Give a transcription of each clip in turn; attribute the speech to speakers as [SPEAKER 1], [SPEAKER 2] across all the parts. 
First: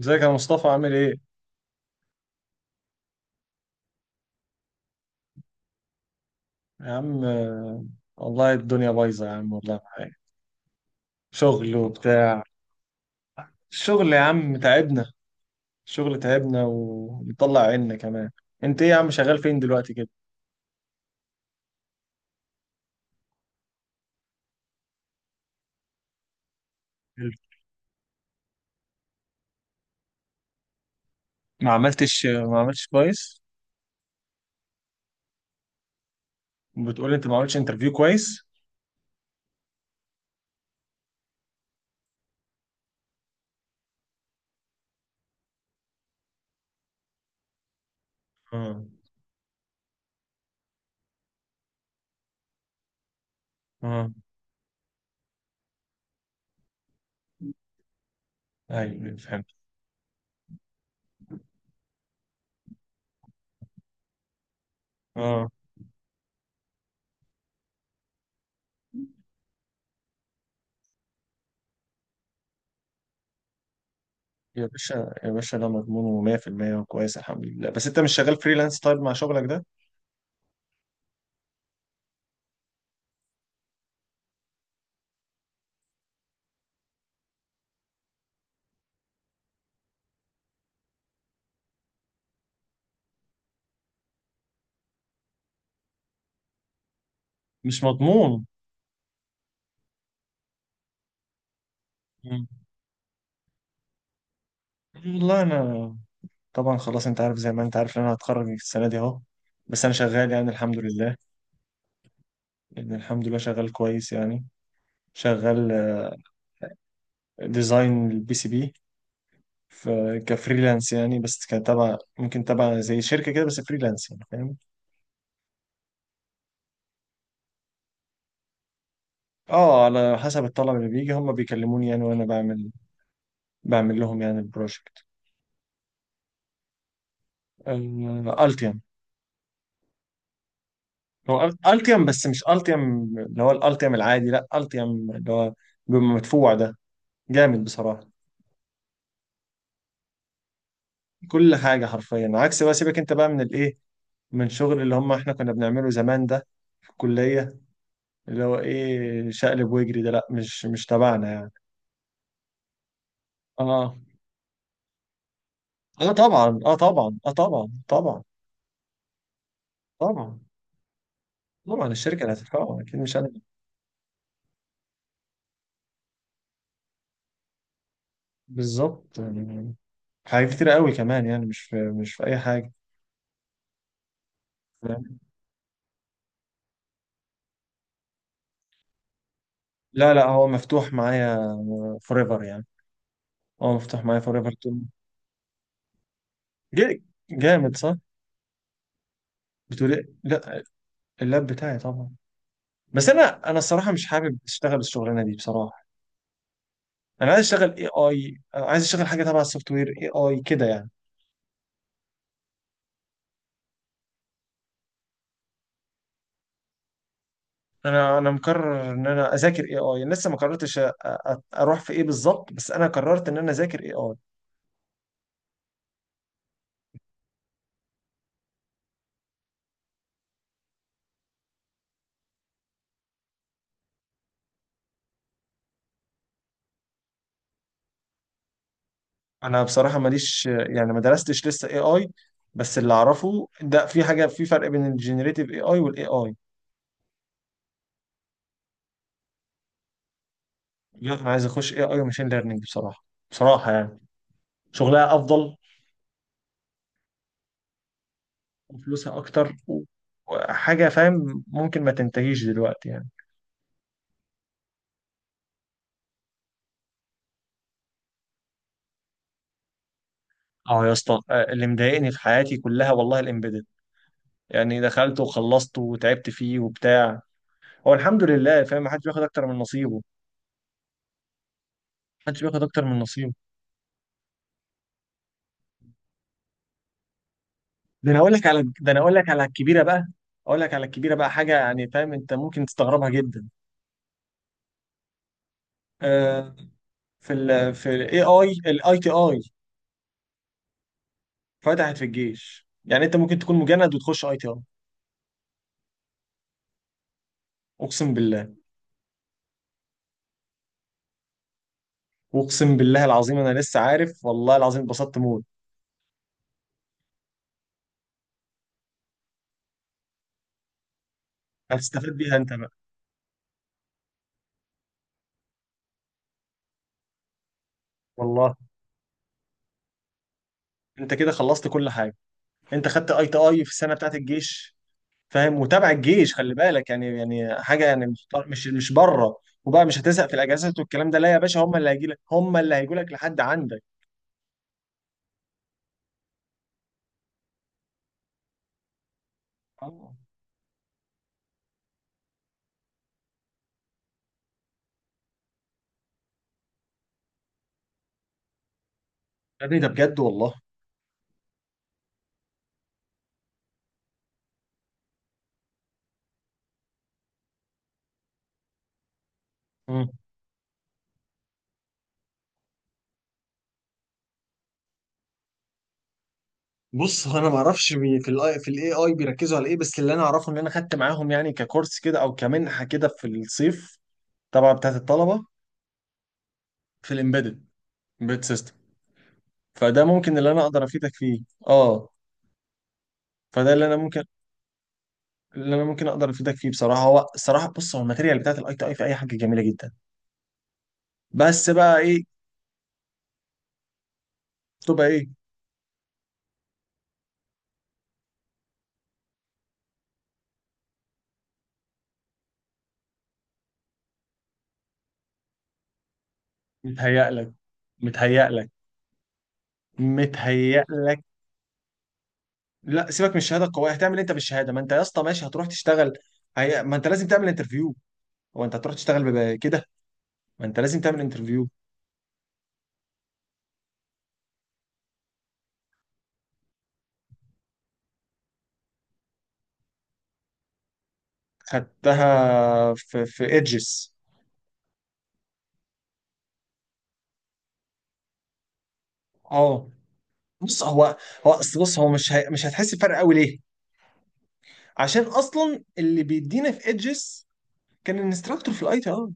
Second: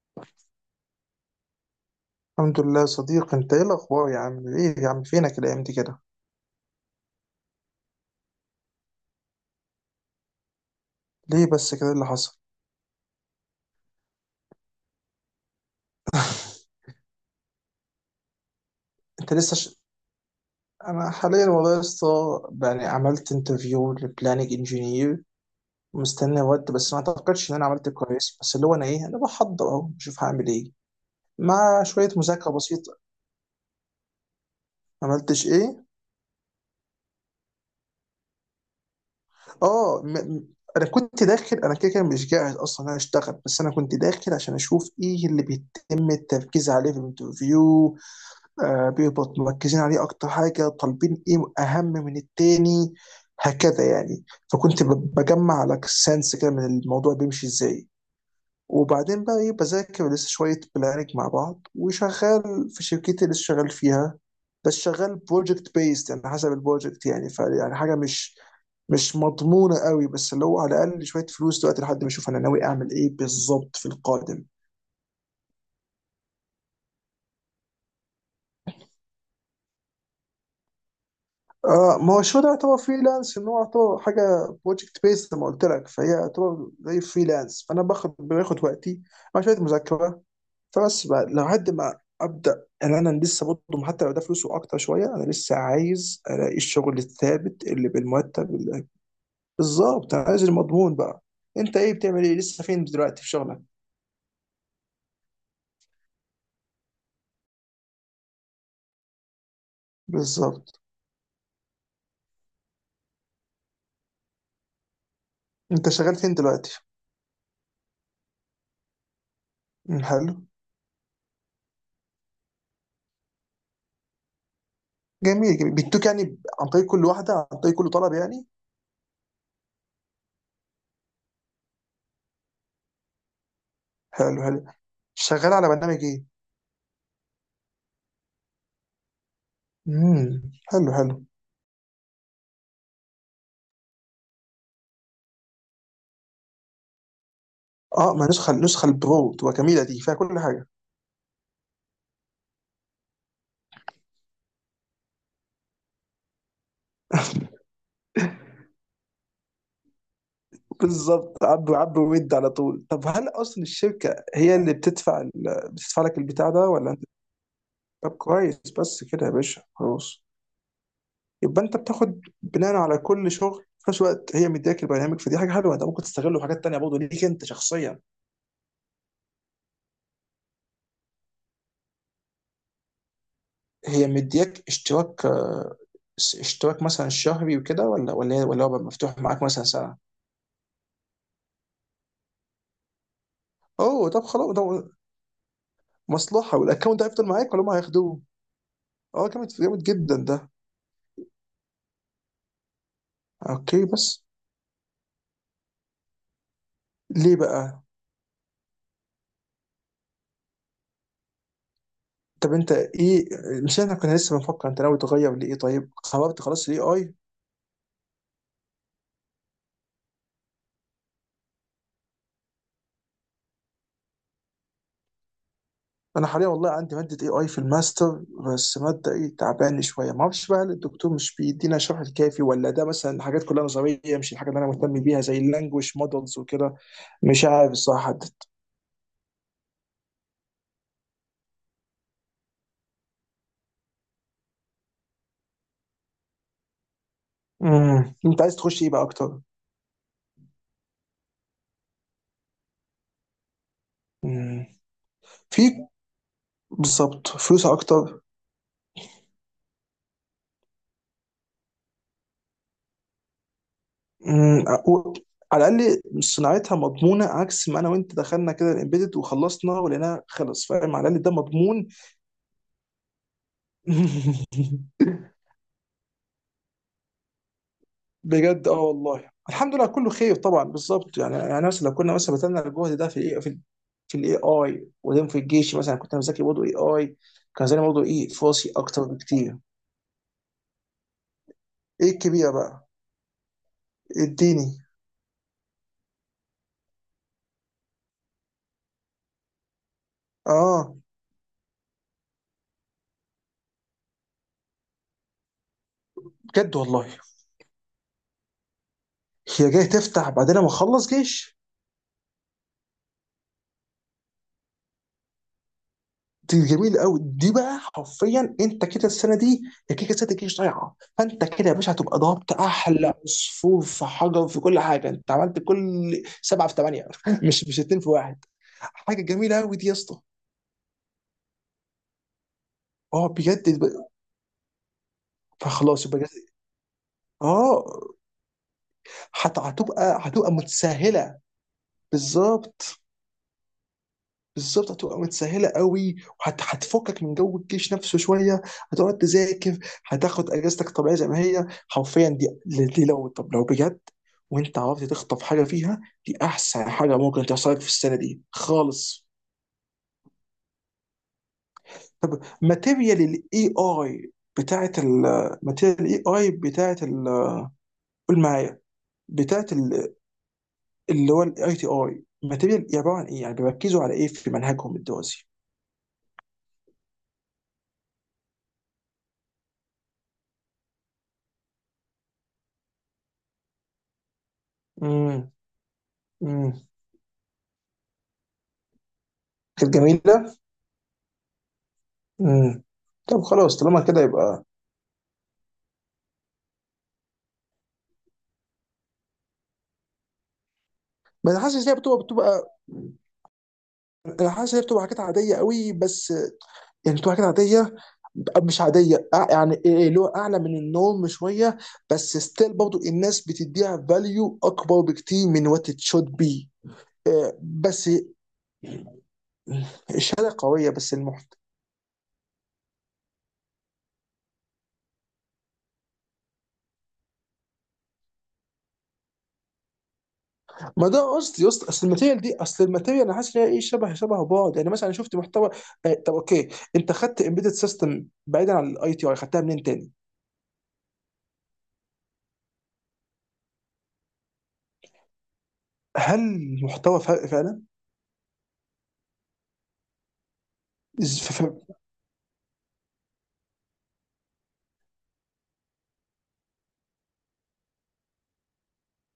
[SPEAKER 1] ازيك يا مصطفى؟ عامل ايه؟
[SPEAKER 2] الحمد لله يا صديقي، انت ايه الاخبار يا عم؟ ايه يا عم، فينك الايام دي كده؟
[SPEAKER 1] يا عم والله الدنيا بايظة يا عم، والله معايا
[SPEAKER 2] ليه
[SPEAKER 1] شغل
[SPEAKER 2] بس كده، إيه اللي حصل؟
[SPEAKER 1] وبتاع. الشغل يا عم تعبنا، الشغل تعبنا ومطلع عنا كمان. انت ايه يا عم؟
[SPEAKER 2] انت
[SPEAKER 1] شغال
[SPEAKER 2] لسه
[SPEAKER 1] فين
[SPEAKER 2] ش...
[SPEAKER 1] دلوقتي كده؟
[SPEAKER 2] انا حاليا والله يا اسطى، يعني عملت انترفيو لبلاننج انجينير. مستني رد، بس ما اعتقدش ان انا عملت كويس. بس اللي هو انا ايه انا بحضر اهو، بشوف هعمل ايه
[SPEAKER 1] ما
[SPEAKER 2] مع شويه
[SPEAKER 1] عملتش
[SPEAKER 2] مذاكره
[SPEAKER 1] ما عملتش
[SPEAKER 2] بسيطه.
[SPEAKER 1] كويس؟
[SPEAKER 2] ما عملتش ايه؟
[SPEAKER 1] بتقول انت ما عملتش انترفيو كويس؟
[SPEAKER 2] اه م... م- انا كنت داخل، كده كده مش جاهز اصلا ان انا اشتغل، بس انا كنت داخل عشان اشوف ايه اللي بيتم التركيز عليه في الانترفيو.
[SPEAKER 1] اه،
[SPEAKER 2] بيهبط مركزين عليه اكتر حاجه، طالبين ايه اهم من التاني، هكذا
[SPEAKER 1] اه،
[SPEAKER 2] يعني. فكنت بجمع لك سنس كده من الموضوع بيمشي ازاي.
[SPEAKER 1] ايوه
[SPEAKER 2] وبعدين بقى
[SPEAKER 1] فهمت.
[SPEAKER 2] ايه، بذاكر لسه شويه بلانك مع بعض، وشغال في شركتي اللي لسه شغال فيها. بس شغال
[SPEAKER 1] اه
[SPEAKER 2] بروجكت بيست، يعني حسب البروجكت، يعني ف يعني حاجه مش مضمونه قوي، بس اللي هو على الاقل شويه فلوس دلوقتي، لحد ما اشوف انا ناوي اعمل ايه بالظبط في القادم.
[SPEAKER 1] يا باشا يا باشا، ده مضمونه 100%، وكويس الحمد لله. بس انت مش شغال فريلانس طيب مع شغلك ده؟
[SPEAKER 2] اه، ما هو شو ده يعتبر فريلانس، ان هو يعتبر حاجه بروجكت بيس زي ما قلت لك، فهي يعتبر زي فريلانس، فانا باخد وقتي مع شويه مذاكره. فبس بقى لحد ما ابدا، يعني انا لسه برضه، حتى لو ده فلوسه اكتر شويه، انا لسه عايز الاقي الشغل الثابت
[SPEAKER 1] مش
[SPEAKER 2] اللي
[SPEAKER 1] مضمون.
[SPEAKER 2] بالمرتب بالظبط، انا عايز المضمون بقى. انت ايه بتعمل، ايه
[SPEAKER 1] مم.
[SPEAKER 2] لسه فين دلوقتي في شغلك؟
[SPEAKER 1] والله انا، طبعا خلاص انت عارف، زي ما انت عارف ان انا هتخرج السنه دي اهو، بس انا شغال يعني الحمد
[SPEAKER 2] بالظبط.
[SPEAKER 1] لله، يعني الحمد لله شغال كويس يعني. شغال
[SPEAKER 2] انت شغال فين دلوقتي؟
[SPEAKER 1] ديزاين البي سي بي. ف-
[SPEAKER 2] مم، حلو.
[SPEAKER 1] كفريلانس يعني، بس كتبع، ممكن تبع زي شركه كده، بس فريلانس يعني، فاهم.
[SPEAKER 2] جميل جميل، بيدوك يعني، عن طريق كل واحده، عن طريق كل طلب يعني.
[SPEAKER 1] اه على حسب الطلب اللي بيجي، هم بيكلموني يعني وانا بعمل، بعمل لهم يعني
[SPEAKER 2] حلو حلو.
[SPEAKER 1] البروجكت.
[SPEAKER 2] شغال على برنامج ايه؟
[SPEAKER 1] التيم.
[SPEAKER 2] امم. حلو حلو.
[SPEAKER 1] هو التيم بس مش التيم اللي هو الالتيم العادي، لا، التيم اللي هو بيبقى مدفوع ده، جامد بصراحه.
[SPEAKER 2] اه، ما النسخه البرو تبقى جميله، دي فيها كل حاجه.
[SPEAKER 1] كل حاجة حرفيا، عكس بقى سيبك انت بقى من الايه، من شغل اللي هم احنا كنا بنعمله زمان ده في الكلية. اللي هو ايه شقلب واجري ده، لا مش تبعنا
[SPEAKER 2] بالظبط،
[SPEAKER 1] يعني.
[SPEAKER 2] عبوا عبوا ويد على طول. طب هل اصلا
[SPEAKER 1] اه،
[SPEAKER 2] الشركه هي اللي بتدفع بتدفع
[SPEAKER 1] اه
[SPEAKER 2] لك البتاع
[SPEAKER 1] طبعا،
[SPEAKER 2] ده،
[SPEAKER 1] اه
[SPEAKER 2] ولا انت؟
[SPEAKER 1] طبعا، اه طبعا،
[SPEAKER 2] طب
[SPEAKER 1] طبعا،
[SPEAKER 2] كويس بس كده يا باشا، خلاص.
[SPEAKER 1] طبعا،
[SPEAKER 2] يبقى انت
[SPEAKER 1] طبعا.
[SPEAKER 2] بتاخد
[SPEAKER 1] الشركة اللي
[SPEAKER 2] بناء
[SPEAKER 1] هتدفعه اكيد
[SPEAKER 2] على
[SPEAKER 1] مش انا،
[SPEAKER 2] كل شغل، في نفس الوقت هي مدياك البرنامج، فدي حاجه حلوه، انت ممكن تستغله في حاجات تانيه برضه ليك انت شخصيا.
[SPEAKER 1] بالظبط يعني. حاجات كتير قوي كمان يعني، مش في، مش في اي حاجة،
[SPEAKER 2] هي مدياك
[SPEAKER 1] فاهم؟
[SPEAKER 2] اشتراك، اشتراك مثلا شهري وكده، ولا ولا هو بقى مفتوح معاك مثلا سنه؟
[SPEAKER 1] لا لا، هو مفتوح معايا ايفر يعني. هو مفتوح
[SPEAKER 2] اوه،
[SPEAKER 1] معايا
[SPEAKER 2] طب
[SPEAKER 1] ايفر.
[SPEAKER 2] خلاص، ده مصلحه. والاكونت ده هيفضل معاك ولا هم
[SPEAKER 1] جامد صح؟
[SPEAKER 2] هياخدوه؟ اه، جامد جامد
[SPEAKER 1] بتقول ايه؟
[SPEAKER 2] جدا ده.
[SPEAKER 1] لا، اللاب بتاعي طبعا. بس انا
[SPEAKER 2] اوكي
[SPEAKER 1] الصراحه مش
[SPEAKER 2] بس،
[SPEAKER 1] حابب اشتغل الشغلانه دي بصراحه. انا
[SPEAKER 2] ليه
[SPEAKER 1] عايز اشتغل
[SPEAKER 2] بقى؟
[SPEAKER 1] اي اي، عايز اشتغل حاجه تبع السوفت وير اي اي كده يعني.
[SPEAKER 2] طب انت ايه، مش احنا كنا لسه بنفكر انت ناوي تغير لايه؟ طيب خربت خلاص الاي اي.
[SPEAKER 1] انا مقرر ان انا اذاكر اي اي، لسه ما قررتش أ- أ- اروح في ايه بالظبط، بس انا قررت ان انا اذاكر اي اي.
[SPEAKER 2] انا حاليا والله عندي ماده اي اي في الماستر، بس ماده ايه، تعبان شويه، ما اعرفش بقى هل الدكتور مش بيدينا الشرح الكافي، ولا ده مثلا حاجات كلها نظريه مش الحاجه اللي انا مهتم بيها زي اللانجوج مودلز وكده. مش عارف الصراحه، حدد.
[SPEAKER 1] انا بصراحه ماليش يعني، ما درستش لسه اي اي، بس اللي اعرفه ده في حاجه، في فرق بين الجنريتيف اي اي والاي اي.
[SPEAKER 2] انت عايز تخش ايه بقى اكتر؟
[SPEAKER 1] لا انا عايز اخش اي اي وماشين ليرنينج بصراحه، بصراحه يعني.
[SPEAKER 2] امم.
[SPEAKER 1] شغلها افضل،
[SPEAKER 2] في، بالظبط، فلوس اكتر.
[SPEAKER 1] وفلوسها اكتر، وحاجه فاهم، ممكن ما تنتهيش دلوقتي يعني.
[SPEAKER 2] مم. على الاقل صناعتها مضمونه، عكس ما انا وانت دخلنا كده الامبيدد وخلصنا ولقيناها خلص،
[SPEAKER 1] اه يا
[SPEAKER 2] فاهم؟ على
[SPEAKER 1] اسطى،
[SPEAKER 2] الاقل ده
[SPEAKER 1] اللي
[SPEAKER 2] مضمون.
[SPEAKER 1] مضايقني في حياتي كلها والله الامبيدد، يعني دخلت وخلصت وتعبت فيه وبتاع. هو الحمد لله،
[SPEAKER 2] بجد، اه
[SPEAKER 1] فاهم، محدش بياخد
[SPEAKER 2] والله
[SPEAKER 1] اكتر من
[SPEAKER 2] الحمد لله
[SPEAKER 1] نصيبه،
[SPEAKER 2] كله خير طبعا. بالظبط، يعني مثلا لو كنا مثلا
[SPEAKER 1] محدش بياخد
[SPEAKER 2] بذلنا
[SPEAKER 1] اكتر
[SPEAKER 2] الجهد
[SPEAKER 1] من
[SPEAKER 2] ده في
[SPEAKER 1] نصيبه.
[SPEAKER 2] في الاي اي، وبعدين في الجيش مثلا كنت انا بذاكر برضه اي اي، كان زمان برضه
[SPEAKER 1] ده انا
[SPEAKER 2] ايه
[SPEAKER 1] اقول لك على،
[SPEAKER 2] فرصي
[SPEAKER 1] ده انا
[SPEAKER 2] اكتر
[SPEAKER 1] اقول لك على
[SPEAKER 2] بكتير.
[SPEAKER 1] الكبيره بقى، اقول لك على الكبيره بقى، حاجه يعني
[SPEAKER 2] ايه
[SPEAKER 1] فاهم انت
[SPEAKER 2] الكبيره
[SPEAKER 1] ممكن
[SPEAKER 2] بقى؟
[SPEAKER 1] تستغربها جدا.
[SPEAKER 2] اديني.
[SPEAKER 1] آه. في ال، في الاي اي، الاي تي اي
[SPEAKER 2] اه
[SPEAKER 1] فتحت في الجيش. يعني انت ممكن تكون مجند وتخش اي تي اي.
[SPEAKER 2] بجد والله؟
[SPEAKER 1] اقسم بالله،
[SPEAKER 2] هي جايه تفتح بعدين ما اخلص جيش؟
[SPEAKER 1] اقسم بالله العظيم، انا لسه عارف والله العظيم، اتبسطت موت.
[SPEAKER 2] دي جميل قوي دي بقى، حرفيا انت كده السنه دي، يا كيكه السنه دي مش ضايعه، فانت كده يا باشا
[SPEAKER 1] هتستفاد
[SPEAKER 2] هتبقى
[SPEAKER 1] بيها انت
[SPEAKER 2] ضربت
[SPEAKER 1] بقى،
[SPEAKER 2] احلى عصفور في حجر، في كل حاجه انت عملت كل سبعه في ثمانيه مش اتنين في واحد.
[SPEAKER 1] والله.
[SPEAKER 2] حاجه جميله قوي دي يا اسطى.
[SPEAKER 1] انت كده خلصت كل حاجه. انت خدت اي
[SPEAKER 2] اه
[SPEAKER 1] تي
[SPEAKER 2] بجد،
[SPEAKER 1] اي في السنه بتاعت الجيش، فاهم، وتابع
[SPEAKER 2] فخلاص يبقى.
[SPEAKER 1] الجيش، خلي بالك يعني، يعني
[SPEAKER 2] اه،
[SPEAKER 1] حاجه يعني مش بره. وبقى مش
[SPEAKER 2] هتبقى
[SPEAKER 1] هتزهق في
[SPEAKER 2] هتبقى
[SPEAKER 1] الاجازات والكلام ده، لا يا
[SPEAKER 2] متسهله.
[SPEAKER 1] باشا، هم اللي هيجي لك، هم اللي هيجوا
[SPEAKER 2] بالظبط،
[SPEAKER 1] لك لحد عندك.
[SPEAKER 2] بالظبط. هتبقى متسهله قوي، هتفكك من جو الجيش نفسه شويه، هتقعد تذاكر،
[SPEAKER 1] اه،
[SPEAKER 2] هتاخد اجازتك طبيعيه زي ما هي حرفيا دي، لو طب لو بجد وانت عرفت تخطف حاجه فيها، دي احسن حاجه ممكن تحصل لك في السنه دي خالص.
[SPEAKER 1] يا ابني ده بجد والله.
[SPEAKER 2] طب ماتيريال الاي اي، بتاعت الماتيريال الاي اي بتاعت قول معايا، بتاعت
[SPEAKER 1] مم.
[SPEAKER 2] اللي هو الاي تي اي، ماتيريال عباره عن ايه؟ يعني بيركزوا على ايه في منهجهم الدراسي؟
[SPEAKER 1] بص هو انا ما اعرفش في الاي، في الاي اي بيركزوا على ايه، بس اللي انا اعرفه ان انا خدت معاهم يعني ككورس كده، او كمنحه كده في الصيف، طبعا بتاعت الطلبه.
[SPEAKER 2] امم. امم.
[SPEAKER 1] في الامبيدد، امبيدد سيستم.
[SPEAKER 2] كانت
[SPEAKER 1] فده ممكن اللي
[SPEAKER 2] جميله.
[SPEAKER 1] انا اقدر افيدك فيه. اه.
[SPEAKER 2] امم. طب
[SPEAKER 1] فده
[SPEAKER 2] خلاص
[SPEAKER 1] اللي انا
[SPEAKER 2] طالما كده،
[SPEAKER 1] ممكن،
[SPEAKER 2] يبقى
[SPEAKER 1] اللي انا ممكن اقدر افيدك فيه بصراحه. هو الصراحه بص، هو الماتيريال بتاعت الاي تي اي في اي حاجه جميله جدا،
[SPEAKER 2] بس
[SPEAKER 1] بس
[SPEAKER 2] حاسس ان هي
[SPEAKER 1] بقى
[SPEAKER 2] بتبقى
[SPEAKER 1] ايه.
[SPEAKER 2] بتبقى انا حاسس ان هي بتبقى
[SPEAKER 1] تبقى
[SPEAKER 2] حاجات
[SPEAKER 1] ايه.
[SPEAKER 2] عاديه قوي بس. يعني بتبقى حاجات عاديه، مش عاديه، يعني إيه إيه، اللي هو اعلى من النورم شويه، بس ستيل برضو الناس بتديها فاليو اكبر بكتير من وات ات شود بي.
[SPEAKER 1] متهيأ لك،
[SPEAKER 2] بس
[SPEAKER 1] متهيأ لك،
[SPEAKER 2] الشهاده
[SPEAKER 1] متهيأ
[SPEAKER 2] قويه، بس
[SPEAKER 1] لك.
[SPEAKER 2] المحتوى.
[SPEAKER 1] لا سيبك من الشهاده القويه، هتعمل إيه انت بالشهاده؟ ما انت يا اسطى ماشي هتروح تشتغل. ما انت لازم تعمل انترفيو. هو انت هتروح تشتغل كده، ما انت لازم
[SPEAKER 2] ما
[SPEAKER 1] تعمل
[SPEAKER 2] ده قصدي
[SPEAKER 1] انترفيو.
[SPEAKER 2] يا اسطى، اصل الماتيريال انا حاسس ان هي ايه، شبه شبه بعض، يعني مثلا أنا شفت محتوى. طب اوكي، انت خدت امبيدد سيستم بعيدا عن الاي تي اي، خدتها منين تاني؟
[SPEAKER 1] خدتها في في ايدجز.
[SPEAKER 2] هل المحتوى فرق فعلا؟
[SPEAKER 1] اه. بص هو،
[SPEAKER 2] إز-
[SPEAKER 1] هو
[SPEAKER 2] ف-
[SPEAKER 1] اصل
[SPEAKER 2] ف-
[SPEAKER 1] بص، هو مش مش هتحس بفرق قوي، ليه؟ عشان اصلا اللي بيدينا في ايدجز كان الانستراكتور في الاي تي اي.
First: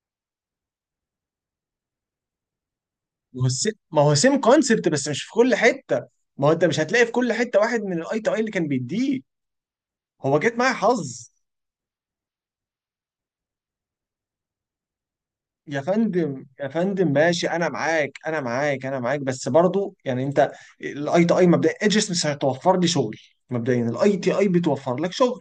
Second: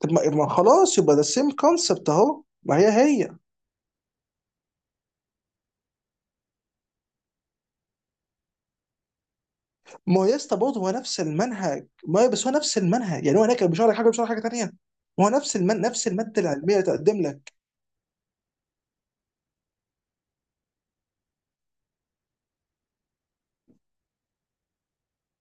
[SPEAKER 2] طب ما خلاص يبقى ده سيم كونسبت اهو، ما هي هي.
[SPEAKER 1] ما هو السيم، ما هو سيم كونسبت، بس مش في كل حته. ما هو انت مش هتلاقي في كل حته واحد من الاي تو اي اللي كان بيديه،
[SPEAKER 2] ما هو يا
[SPEAKER 1] هو جت
[SPEAKER 2] اسطى
[SPEAKER 1] معايا
[SPEAKER 2] برضه هو نفس
[SPEAKER 1] حظ.
[SPEAKER 2] المنهج، ما هي بس هو نفس المنهج، يعني هو هناك كان بيشرح لك حاجه، بيشرح لك حاجه تانيه. ما هو نفس
[SPEAKER 1] يا
[SPEAKER 2] نفس الماده
[SPEAKER 1] فندم يا
[SPEAKER 2] العلميه اللي
[SPEAKER 1] فندم
[SPEAKER 2] تقدم
[SPEAKER 1] ماشي،
[SPEAKER 2] لك.
[SPEAKER 1] انا معاك انا معاك انا معاك، بس برضو يعني انت، الاي تو اي مبدئيا ايجس مش هتوفر لي شغل، مبدئيا الاي تي اي بتوفر لك شغل.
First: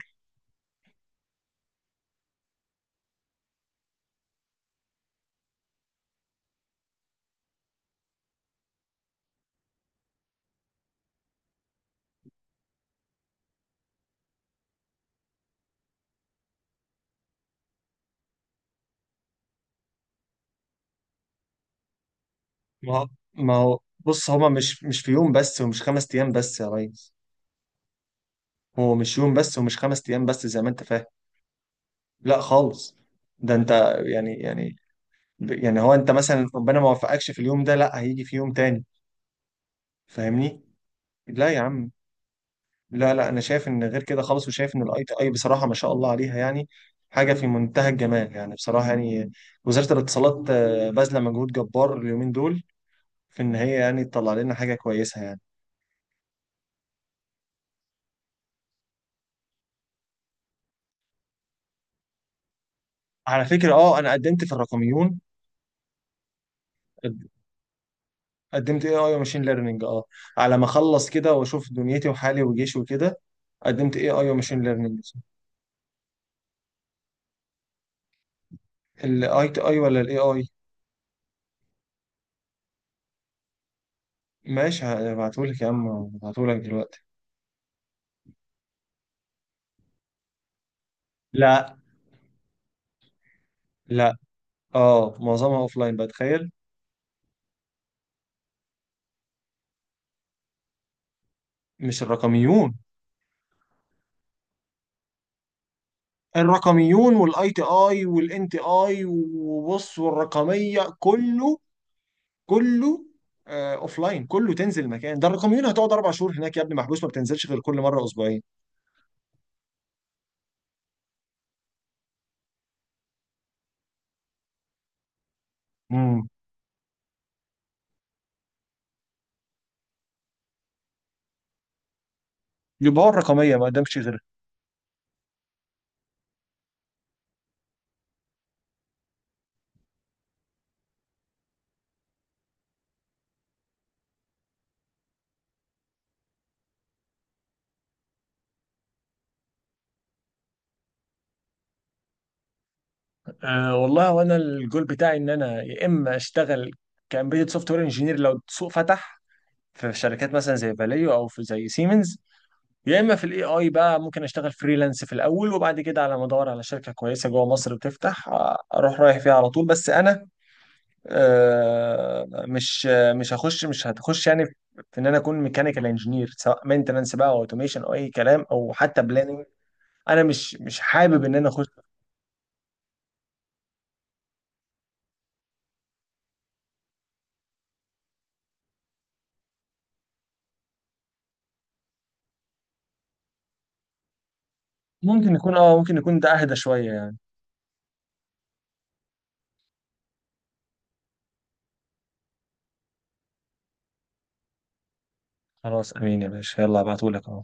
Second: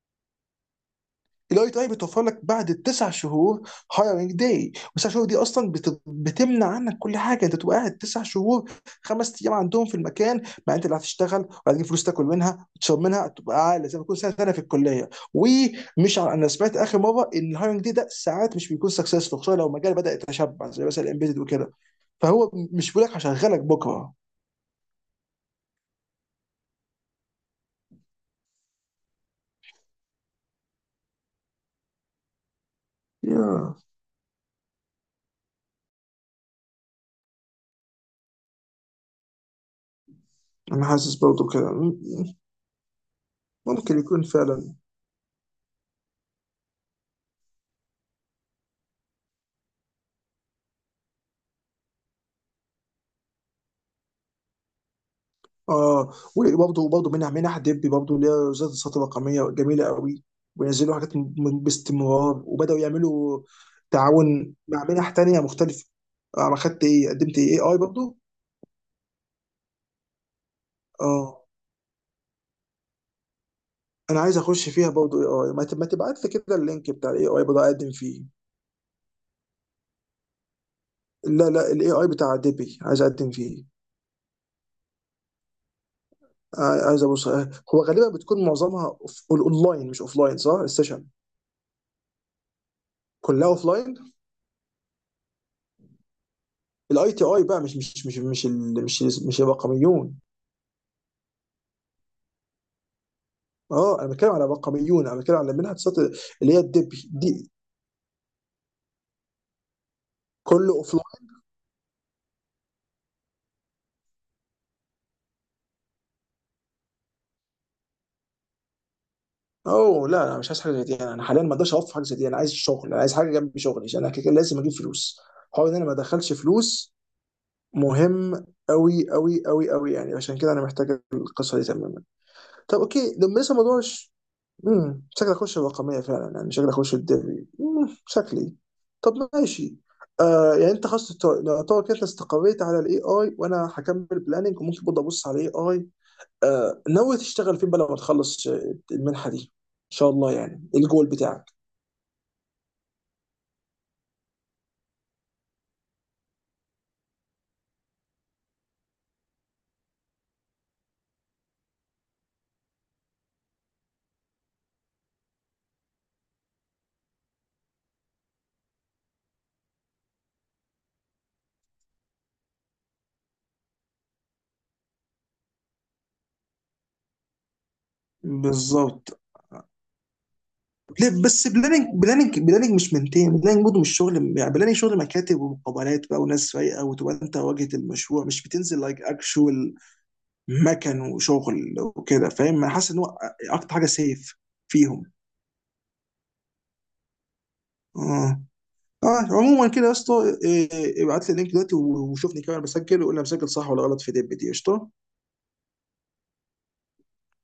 [SPEAKER 2] الاي تي اي بتوفر لك بعد التسع شهور، هايرنج داي، والتسع شهور دي اصلا بتمنع عنك كل حاجه، انت تبقى قاعد تسع شهور، خمس ايام عندهم في المكان، مع انت اللي هتشتغل وهتجيب فلوس تاكل منها وتشرب منها، تبقى قاعد زي ما تكون سنه سنه في الكليه. انا سمعت اخر مره ان الهايرنج داي ده ساعات مش بيكون سكسسفول، خصوصا لو المجال بدا يتشبع زي مثلا الامبيدد وكده، فهو مش
[SPEAKER 1] ما
[SPEAKER 2] بيقول
[SPEAKER 1] هو
[SPEAKER 2] لك
[SPEAKER 1] ما
[SPEAKER 2] هشغلك
[SPEAKER 1] هو
[SPEAKER 2] بكره.
[SPEAKER 1] بص، هما مش، مش في يوم بس ومش خمس ايام بس يا ريس. هو مش يوم بس ومش خمس ايام بس زي ما انت فاهم، لا خالص. ده انت،
[SPEAKER 2] يا
[SPEAKER 1] يعني يعني يعني، هو انت مثلا ربنا ما وفقكش في اليوم ده، لا هيجي في يوم تاني، فاهمني؟
[SPEAKER 2] انا حاسس برضه
[SPEAKER 1] لا يا
[SPEAKER 2] كده،
[SPEAKER 1] عم، لا لا، انا شايف ان
[SPEAKER 2] ممكن
[SPEAKER 1] غير كده
[SPEAKER 2] يكون
[SPEAKER 1] خالص،
[SPEAKER 2] فعلا.
[SPEAKER 1] وشايف ان الاي تي اي بصراحه ما شاء الله عليها يعني، حاجه في منتهى الجمال يعني بصراحه يعني. وزاره الاتصالات باذله مجهود جبار اليومين دول في ان هي يعني تطلع لنا حاجه كويسه يعني.
[SPEAKER 2] اه، وبرضه منح دبي برضه، اللي هي وزاره الصحه الرقميه، جميله قوي، وينزلوا حاجات باستمرار، وبداوا يعملوا
[SPEAKER 1] على فكره اه انا قدمت في
[SPEAKER 2] تعاون مع منح
[SPEAKER 1] الرقميون.
[SPEAKER 2] تانية مختلفه. انا خدت ايه،
[SPEAKER 1] قد-
[SPEAKER 2] قدمت ايه، اي برضه.
[SPEAKER 1] قدمت اي اي وماشين ليرنينج، اه، على ما اخلص كده
[SPEAKER 2] اه،
[SPEAKER 1] واشوف دنيتي وحالي وجيشي وكده. قدمت اي
[SPEAKER 2] انا
[SPEAKER 1] اي
[SPEAKER 2] عايز
[SPEAKER 1] وماشين
[SPEAKER 2] اخش فيها
[SPEAKER 1] ليرنينج.
[SPEAKER 2] برضه اي اي، ما تبعت لي كده اللينك بتاع الاي اي برضه اقدم فيه.
[SPEAKER 1] الاي تي اي ولا الاي اي؟
[SPEAKER 2] لا لا، الاي اي بتاع دبي عايز اقدم فيه.
[SPEAKER 1] ماشي هبعتهولك يا عم، هبعتهولك دلوقتي.
[SPEAKER 2] عايز ابص. هو غالبا بتكون معظمها اونلاين مش اوفلاين، صح؟ السيشن
[SPEAKER 1] لا،
[SPEAKER 2] كلها اوفلاين؟
[SPEAKER 1] لا، اه معظمها اوف لاين بقى، تخيل.
[SPEAKER 2] الاي تي اي بقى مش مش مش مش ال- مش مش الرقميون.
[SPEAKER 1] مش الرقميون؟
[SPEAKER 2] اه، انا بتكلم على رقميون، انا بتكلم على منها تصات اللي هي الدب
[SPEAKER 1] الرقميون والاي
[SPEAKER 2] دي.
[SPEAKER 1] تي اي والان تي اي وبص
[SPEAKER 2] كله
[SPEAKER 1] والرقميه
[SPEAKER 2] اوف لاين.
[SPEAKER 1] كله، كله اوف لاين. كله تنزل مكان. ده الرقميون هتقعد اربع شهور هناك يا ابني محبوس، ما بتنزلش غير كل مره اسبوعين.
[SPEAKER 2] اوه لا، انا مش عايز حاجه زي دي، أنا حاليا ما اقدرش اوفر حاجه زي دي، انا عايز شغل، انا عايز حاجه جنب شغلي، عشان انا كده كده لازم اجيب فلوس. حوار ان انا ما
[SPEAKER 1] امم،
[SPEAKER 2] ادخلش فلوس مهم قوي قوي قوي قوي يعني، عشان كده انا محتاج القصه دي تمام. طب
[SPEAKER 1] يبقى هو
[SPEAKER 2] اوكي، لما لسه
[SPEAKER 1] الرقميه ما
[SPEAKER 2] الموضوع
[SPEAKER 1] قدامش
[SPEAKER 2] مش.
[SPEAKER 1] غيرها.
[SPEAKER 2] امم، شكلي اخش الرقميه فعلا، يعني شكلي اخش الدوري، امم، شكلي. طب ماشي. يعني انت خلاص، يعتبر كده انت استقريت على الاي اي، وانا هكمل بلاننج، وممكن برضه ابص على الاي اي. ناوي تشتغل فين بقى لما تخلص المنحه دي ان شاء الله؟ يعني الجول بتاعك.
[SPEAKER 1] أه والله، وانا الجول بتاعي ان انا يا اما اشتغل كامبيوتر سوفت وير انجينير لو السوق فتح في شركات مثلا زي فاليو او في زي سيمنز، يا اما في الاي اي بقى ممكن اشتغل فريلانس في الاول، وبعد كده على ما ادور على شركه كويسه جوه مصر بتفتح اروح رايح فيها على طول. بس انا مش هخش، مش هتخش يعني في، في ان انا اكون ميكانيكال انجينير، سواء مينتننس بقى او اوتوميشن او اي كلام، او حتى
[SPEAKER 2] بالظبط.
[SPEAKER 1] بلاننج. انا مش حابب ان
[SPEAKER 2] بس
[SPEAKER 1] انا اخش.
[SPEAKER 2] بلاننج، بلاننج بلاننج مش منتين، بلاننج برضه مش شغل، يعني بلاننج شغل مكاتب ومقابلات بقى وناس رايقه، وتبقى انت واجهه المشروع، مش بتنزل لايك اكشوال مكن وشغل وكده، فاهم؟ انا حاسس ان هو اكتر حاجه سيف فيهم.
[SPEAKER 1] ممكن يكون اه، ممكن يكون ده اهدى شويه يعني.
[SPEAKER 2] اه. اه، عموما كده يا اسطى، إيه، ابعت لي اللينك دلوقتي وشوفني كمان بسجل، وقول لي أنا مسجل صح ولا غلط في ديب دي. قشطه.
[SPEAKER 1] خلاص، امين يا باشا، يلا ابعتهولك اهو.